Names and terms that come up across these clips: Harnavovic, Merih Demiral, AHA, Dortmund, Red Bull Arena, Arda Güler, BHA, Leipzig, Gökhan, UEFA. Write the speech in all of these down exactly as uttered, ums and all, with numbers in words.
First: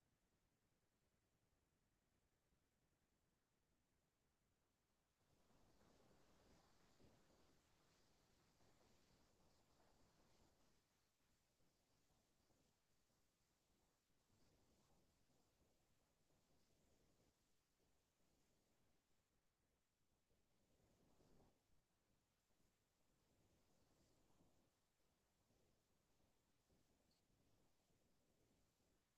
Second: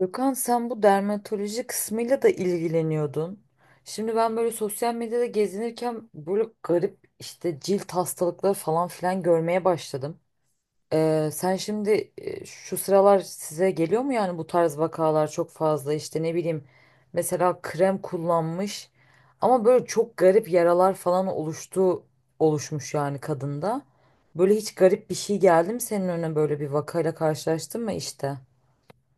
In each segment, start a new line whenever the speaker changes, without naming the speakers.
Gökhan, sen bu dermatoloji kısmıyla da ilgileniyordun. Şimdi ben böyle sosyal medyada gezinirken böyle garip işte cilt hastalıkları falan filan görmeye başladım. Ee, sen şimdi e, şu sıralar size geliyor mu? Yani bu tarz vakalar çok fazla, işte ne bileyim, mesela krem kullanmış ama böyle çok garip yaralar falan oluştu oluşmuş yani kadında. Böyle hiç garip bir şey geldi mi senin önüne, böyle bir vakayla karşılaştın mı işte?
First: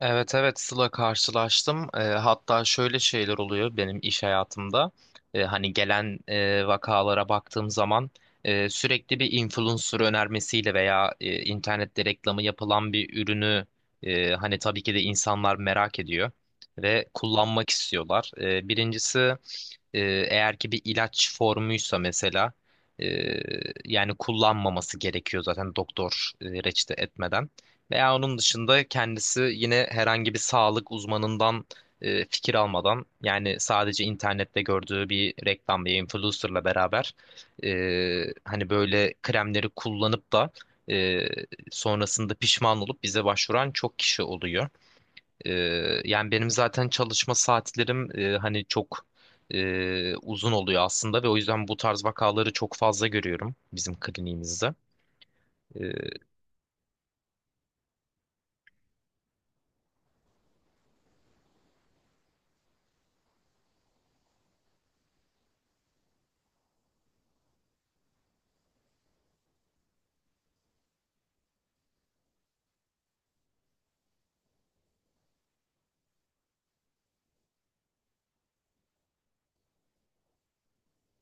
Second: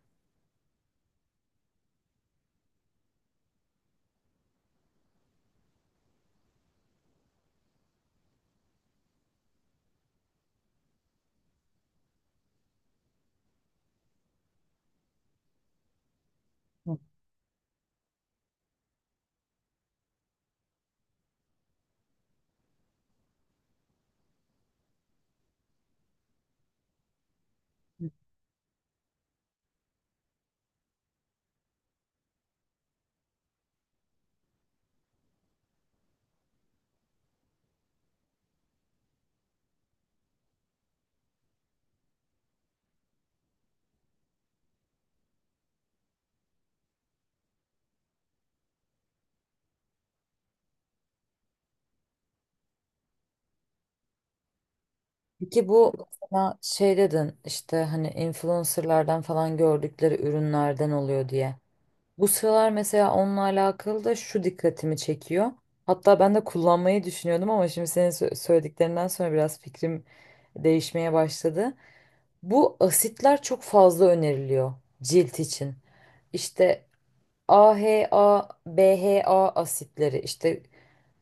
Evet, evet Sıla, karşılaştım. Eee, hatta şöyle şeyler oluyor benim iş hayatımda. Eee, hani gelen eee, vakalara baktığım zaman eee, sürekli bir influencer önermesiyle veya eee, internette reklamı yapılan bir ürünü eee, hani tabii ki de insanlar merak ediyor ve kullanmak istiyorlar. Eee, birincisi, e, eğer ki bir ilaç formuysa mesela e, yani kullanmaması gerekiyor zaten doktor e, reçete etmeden. Veya onun dışında kendisi yine herhangi bir sağlık uzmanından e, fikir almadan, yani sadece internette gördüğü bir reklam, bir influencerla beraber e, hani böyle kremleri kullanıp da e, sonrasında pişman olup bize başvuran çok kişi oluyor. E, Yani benim zaten çalışma saatlerim, e, hani, çok e, uzun oluyor aslında ve o yüzden bu tarz vakaları çok fazla görüyorum bizim kliniğimizde.
Peki bu,
E,
mesela şey dedin, işte hani influencerlardan falan gördükleri ürünlerden oluyor diye. Bu sıralar mesela onunla alakalı da şu dikkatimi çekiyor. Hatta ben de kullanmayı düşünüyordum ama şimdi senin sö- söylediklerinden sonra biraz fikrim değişmeye başladı. Bu asitler çok fazla öneriliyor cilt için. İşte A H A, B H A asitleri, işte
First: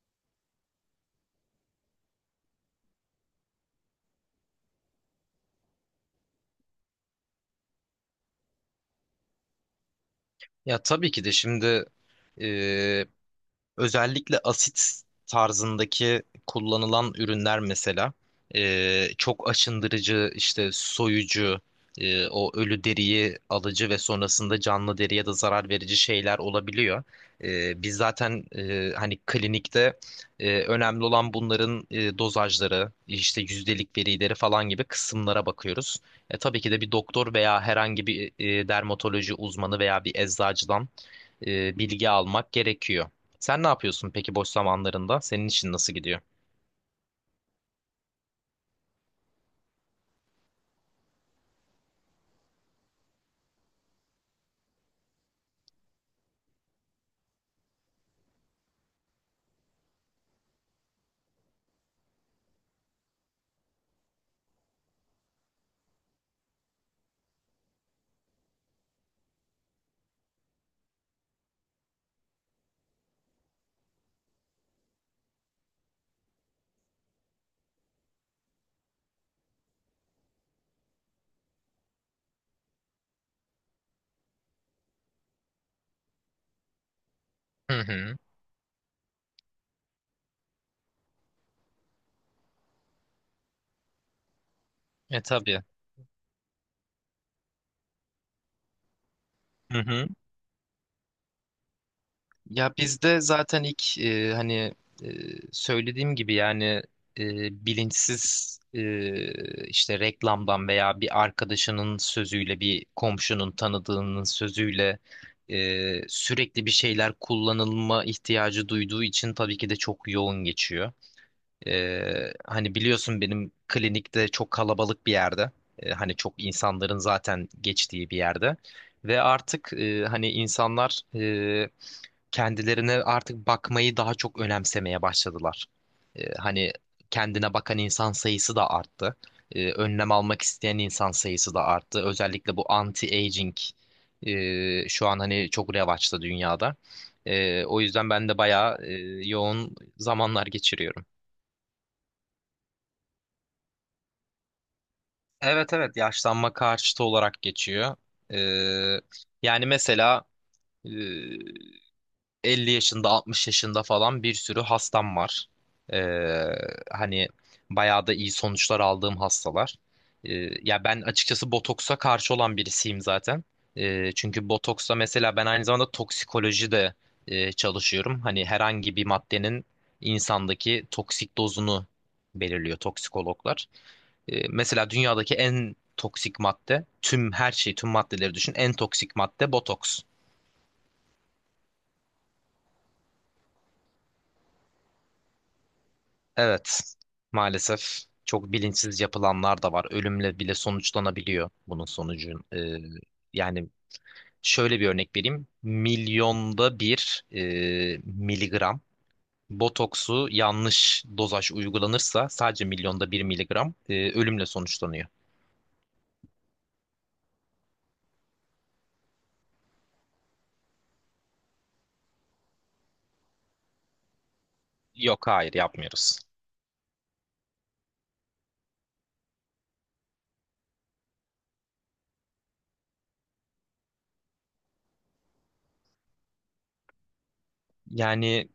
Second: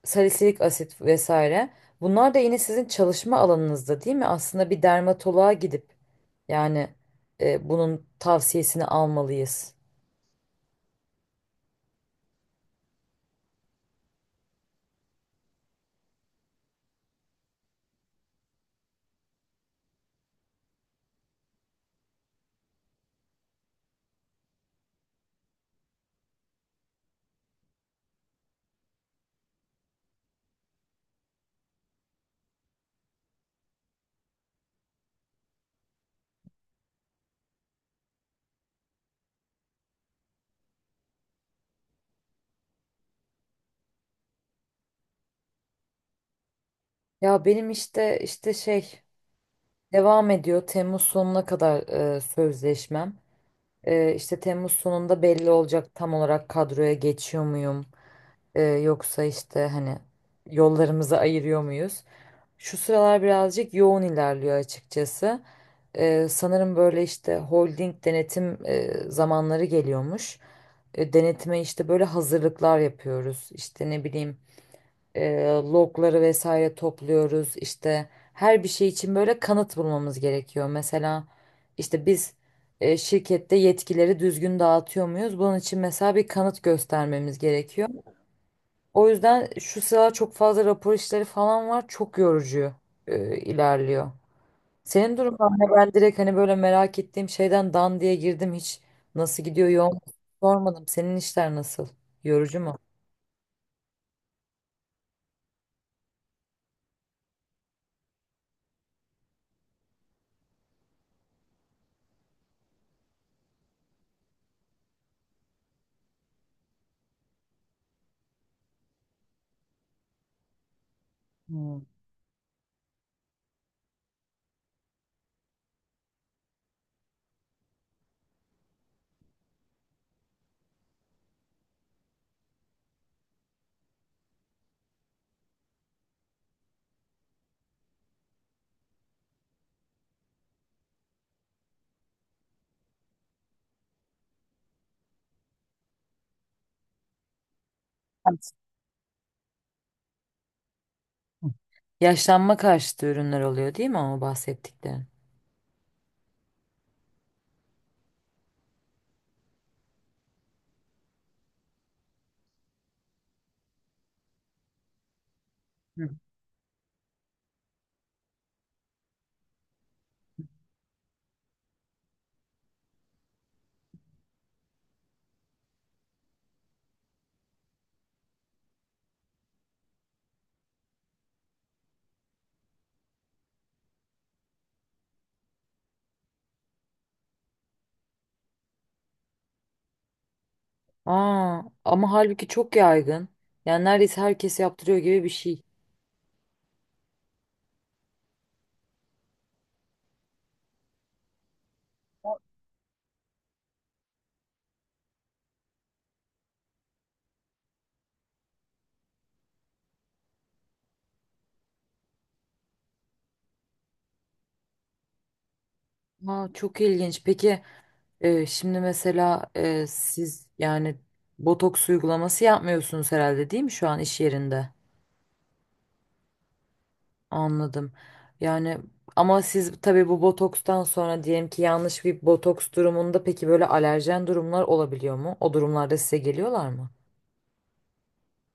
salisilik asit vesaire. Bunlar da yine sizin çalışma alanınızda değil mi? Aslında bir dermatoloğa gidip yani e, bunun tavsiyesini almalıyız.
Ya tabii ki de şimdi... e, Özellikle asit tarzındaki kullanılan ürünler mesela e, çok aşındırıcı, işte soyucu, e, o ölü deriyi alıcı ve sonrasında canlı deriye de zarar verici şeyler olabiliyor. E, biz zaten, e, hani klinikte, e, önemli olan bunların e, dozajları, işte yüzdelik verileri falan gibi kısımlara bakıyoruz. E, tabii ki de bir doktor veya herhangi bir e, dermatoloji uzmanı veya bir eczacıdan e, bilgi almak gerekiyor. Sen ne yapıyorsun peki boş zamanlarında? Senin için nasıl gidiyor?
Ya benim işte işte şey devam ediyor. Temmuz sonuna kadar e, sözleşmem. E, işte Temmuz sonunda belli olacak tam olarak, kadroya geçiyor muyum? E, yoksa işte hani yollarımızı ayırıyor muyuz? Şu sıralar birazcık yoğun ilerliyor açıkçası. Ee, sanırım böyle işte holding denetim e, zamanları geliyormuş. E, denetime işte böyle hazırlıklar yapıyoruz. İşte ne bileyim, e, logları vesaire topluyoruz. İşte her bir şey için böyle kanıt bulmamız gerekiyor. Mesela işte biz e, şirkette yetkileri düzgün dağıtıyor muyuz? Bunun için mesela bir kanıt göstermemiz
Hı
gerekiyor.
hı.
O yüzden şu sıra çok fazla rapor işleri falan var. Çok yorucu e, ilerliyor. Senin
E
durumun
tabii.
ne? Ben direkt hani böyle merak ettiğim şeyden dan diye girdim. Hiç nasıl gidiyor,
Hı
yoğun,
hı.
sormadım. Senin işler nasıl? Yorucu
Ya
mu?
bizde zaten ilk, e, hani e, söylediğim gibi, yani, e, bilinçsiz, e, işte reklamdan veya bir arkadaşının sözüyle, bir komşunun tanıdığının sözüyle e, sürekli bir şeyler kullanılma ihtiyacı duyduğu için tabii ki de çok yoğun geçiyor.
Hmm.
Ee, hani biliyorsun benim klinikte, çok kalabalık bir yerde. Ee, hani çok insanların zaten geçtiği bir yerde. Ve artık, e, hani insanlar, e, kendilerine artık bakmayı daha çok önemsemeye başladılar. Ee, hani kendine bakan insan sayısı da arttı. Ee, önlem almak isteyen insan sayısı da arttı. Özellikle bu anti-aging e, şu an hani çok revaçta dünyada. Ee, o yüzden ben de bayağı e, yoğun zamanlar geçiriyorum.
Yaşlanma karşıtı ürünler oluyor değil mi ama bahsettiklerin?
Evet, evet, yaşlanma karşıtı olarak geçiyor. Ee, Yani mesela e, elli yaşında, altmış yaşında falan bir sürü hastam var.
Hı.
Ee, Hani bayağı da iyi sonuçlar aldığım hastalar. Ee, Ya ben açıkçası botoksa karşı olan birisiyim zaten. Ee, çünkü botoksa, mesela ben aynı zamanda toksikoloji de e, çalışıyorum. Hani herhangi bir maddenin insandaki toksik dozunu belirliyor toksikologlar. E, mesela dünyadaki en toksik madde, tüm her şeyi, tüm maddeleri düşün. En toksik madde botoks.
Aa, ama halbuki çok yaygın. Yani neredeyse herkes yaptırıyor gibi bir şey.
Evet, maalesef çok bilinçsiz yapılanlar da var. Ölümle bile sonuçlanabiliyor bunun sonucun. E, yani şöyle bir örnek vereyim. Milyonda bir, e, miligram botoksu yanlış dozaj uygulanırsa, sadece milyonda bir miligram, e, ölümle sonuçlanıyor.
Aa, çok ilginç. Peki, Ee, şimdi mesela e, siz yani botoks uygulaması yapmıyorsunuz herhalde değil mi şu an iş yerinde?
Yok, hayır, yapmıyoruz.
Anladım. Yani ama siz tabii bu botokstan sonra diyelim ki yanlış bir botoks durumunda peki böyle alerjen durumlar olabiliyor mu? O durumlarda size geliyorlar mı?
Yani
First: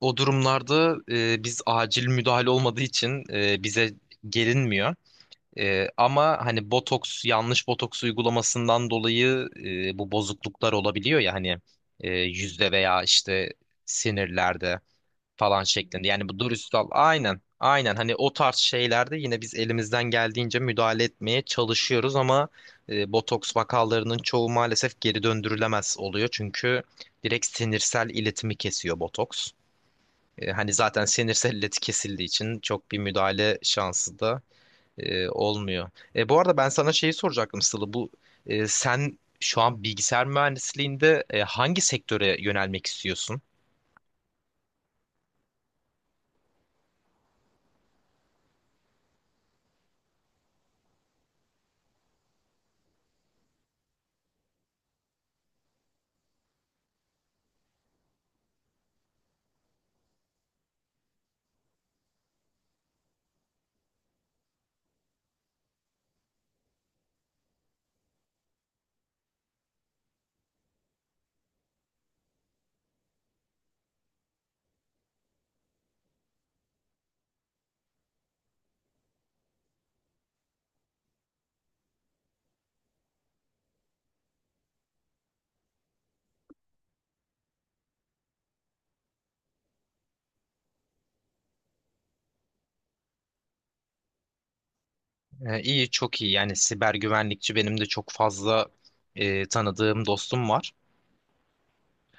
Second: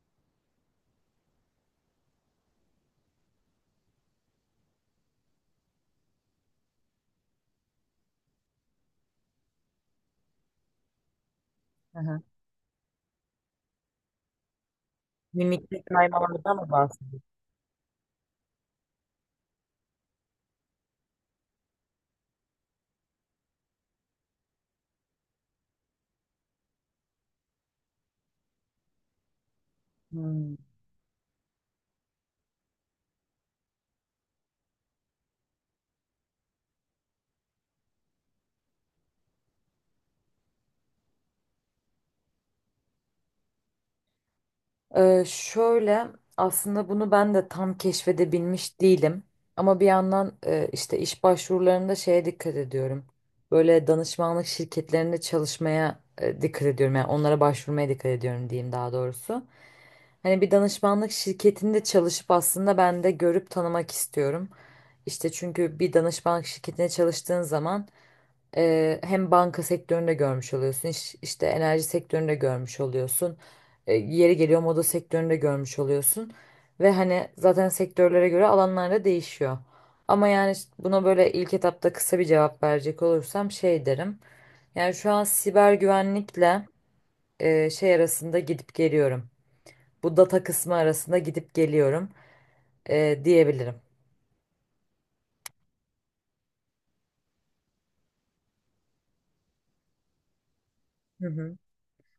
o durumlarda e, biz acil müdahale olmadığı için e, bize gelinmiyor. E, ama hani botoks, yanlış botoks uygulamasından dolayı e, bu bozukluklar olabiliyor ya, hani
Hı
e,
hı.
yüzde veya işte sinirlerde falan
Mimikte
şeklinde. Yani bu
kaymalardan mı
dürüst.
bahsediyorsunuz?
Aynen. Aynen. Hani o tarz şeylerde yine biz elimizden geldiğince müdahale etmeye çalışıyoruz ama e, botoks vakalarının çoğu maalesef geri döndürülemez oluyor. Çünkü direkt sinirsel iletimi kesiyor botoks. E,
Hmm.
hani zaten sinirsel ileti kesildiği için çok bir müdahale şansı da e, olmuyor. E, bu arada ben sana şeyi soracaktım Sıla. Bu e, sen şu an bilgisayar mühendisliğinde e, hangi sektöre yönelmek istiyorsun?
Ee, şöyle, aslında bunu ben de tam keşfedebilmiş değilim. Ama bir yandan e, işte iş başvurularında şeye dikkat ediyorum. Böyle danışmanlık şirketlerinde çalışmaya e, dikkat ediyorum. Yani onlara başvurmaya dikkat ediyorum diyeyim, daha doğrusu. Hani bir danışmanlık şirketinde çalışıp aslında ben de görüp tanımak istiyorum. İşte çünkü bir danışmanlık şirketine çalıştığın zaman Eee, hem banka sektöründe görmüş oluyorsun, iş- işte enerji sektöründe görmüş oluyorsun, E, yeri geliyor moda sektöründe görmüş oluyorsun ve hani zaten sektörlere göre alanlarda değişiyor. Ama yani işte buna böyle ilk etapta kısa bir cevap verecek olursam şey derim. Yani şu an siber güvenlikle e, şey arasında gidip geliyorum. Bu data kısmı arasında gidip geliyorum, e, diyebilirim.
Ee, İyi, çok iyi. Yani siber güvenlikçi benim de çok fazla e, tanıdığım dostum var.
Hı hı.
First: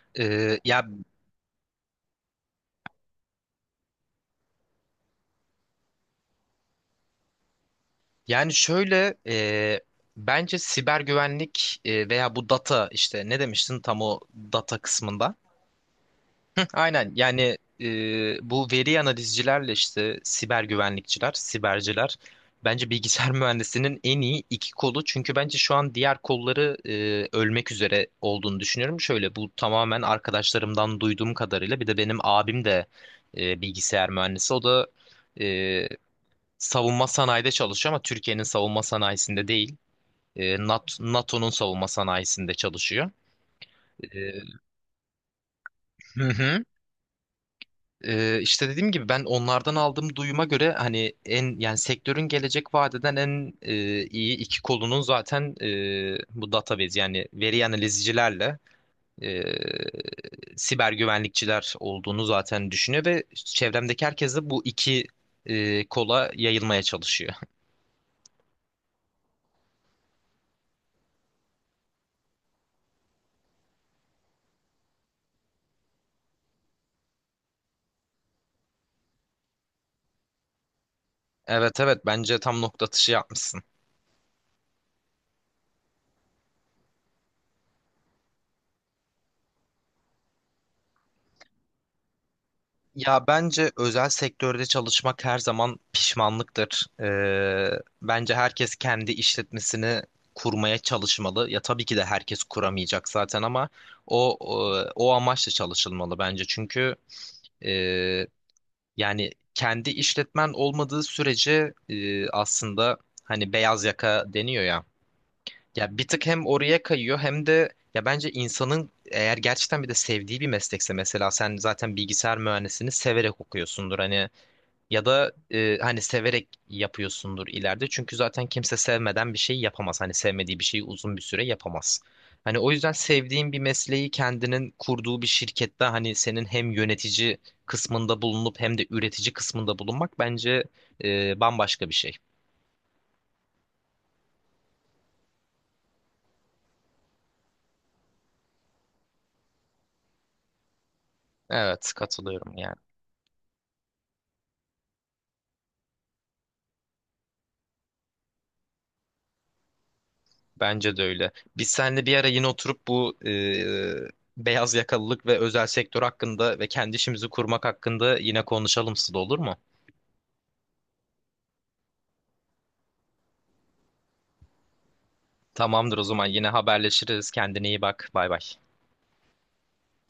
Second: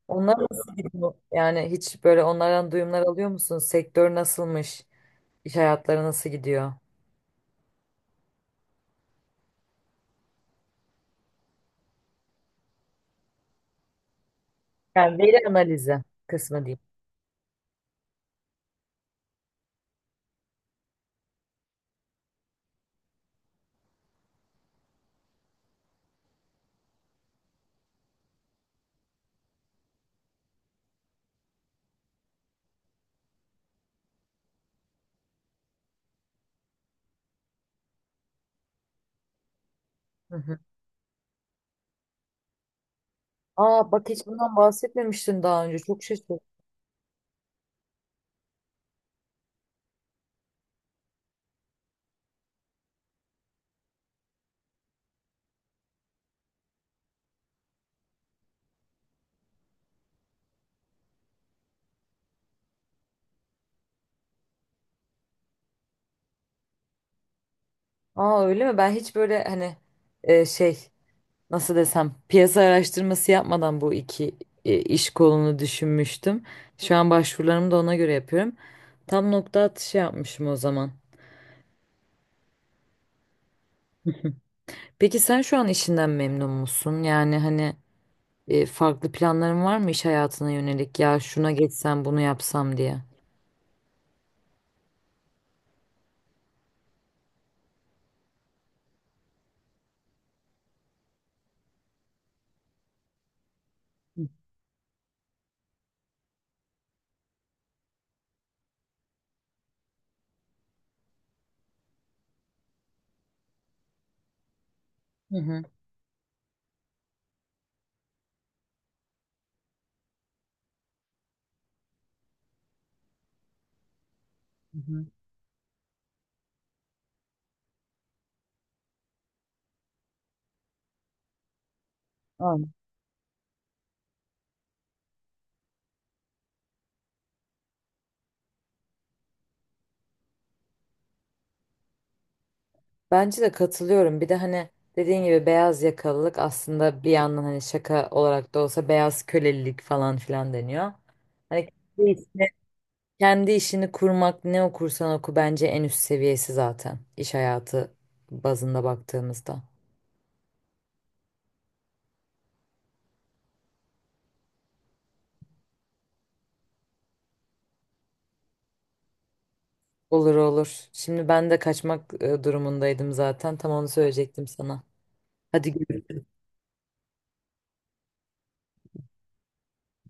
Onlar
Ee,
nasıl
ya
gidiyor? Yani hiç böyle onlardan duyumlar alıyor musun? Sektör nasılmış? İş hayatları nasıl gidiyor?
yani şöyle, e, bence siber güvenlik e, veya bu data, işte ne demiştin tam o data
Yani
kısmında?
veri analizi kısmı diyeyim.
Aynen, yani e, bu veri analizcilerle işte siber güvenlikçiler, siberciler bence bilgisayar mühendisinin en iyi iki kolu. Çünkü bence şu an diğer kolları e, ölmek üzere olduğunu düşünüyorum. Şöyle, bu tamamen arkadaşlarımdan duyduğum kadarıyla, bir de benim abim de e, bilgisayar mühendisi. O da e, savunma sanayide çalışıyor ama Türkiye'nin savunma sanayisinde değil.
Hı
E,
hı.
NAT- NATO'nun savunma sanayisinde çalışıyor.
Aa
E,
bak, hiç bundan bahsetmemiştin daha önce. Çok şaşırdım.
Ee, işte dediğim gibi ben onlardan aldığım duyuma göre hani en, yani sektörün gelecek vadeden en e, iyi iki kolunun zaten e, bu database, yani veri analizcilerle e, siber güvenlikçiler olduğunu zaten düşünüyor ve çevremdeki herkes de bu iki e, kola yayılmaya çalışıyor.
Aa, öyle mi? Ben hiç böyle hani e, şey nasıl desem piyasa araştırması yapmadan bu iki e, iş kolunu düşünmüştüm. Şu an başvurularımı da ona göre yapıyorum. Tam nokta atışı yapmışım o zaman.
Evet, evet, bence tam nokta atışı yapmışsın.
Peki sen şu an işinden memnun musun? Yani hani e, farklı planların var mı iş hayatına yönelik? Ya şuna geçsem bunu yapsam diye.
Ya bence özel sektörde çalışmak her zaman pişmanlıktır. Ee, bence herkes kendi işletmesini kurmaya çalışmalı. Ya tabii ki de herkes kuramayacak zaten ama o o, o amaçla çalışılmalı bence. Çünkü e, yani kendi işletmen olmadığı sürece, e, aslında, hani beyaz yaka deniyor ya.
Hı hı.
Ya bir tık hem oraya kayıyor hem de, ya bence insanın, eğer gerçekten bir de sevdiği bir meslekse, mesela sen zaten bilgisayar mühendisliğini severek okuyorsundur hani,
Hı hı.
ya da e, hani severek yapıyorsundur ileride, çünkü zaten kimse sevmeden bir şey yapamaz, hani sevmediği bir şeyi uzun bir süre yapamaz. Hani
Aynen.
o yüzden sevdiğin bir mesleği kendinin kurduğu bir şirkette, hani senin hem yönetici kısmında bulunup hem de üretici kısmında bulunmak bence e, bambaşka bir şey.
Bence de katılıyorum. Bir de hani dediğin gibi beyaz yakalılık aslında bir yandan hani şaka olarak da olsa beyaz kölelilik falan filan deniyor. Hani
Evet,
kendi işini,
katılıyorum yani.
kendi işini kurmak ne okursan oku bence en üst seviyesi, zaten iş hayatı bazında baktığımızda.
Bence de öyle. Biz seninle bir ara yine oturup bu e, beyaz yakalılık ve özel sektör hakkında ve kendi işimizi kurmak hakkında yine konuşalım Sıla, olur mu?
Olur olur. Şimdi ben de kaçmak e, durumundaydım zaten. Tam onu söyleyecektim sana. Hadi
Tamamdır, o
görüşürüz.
zaman yine haberleşiriz. Kendine iyi bak. Bay bay.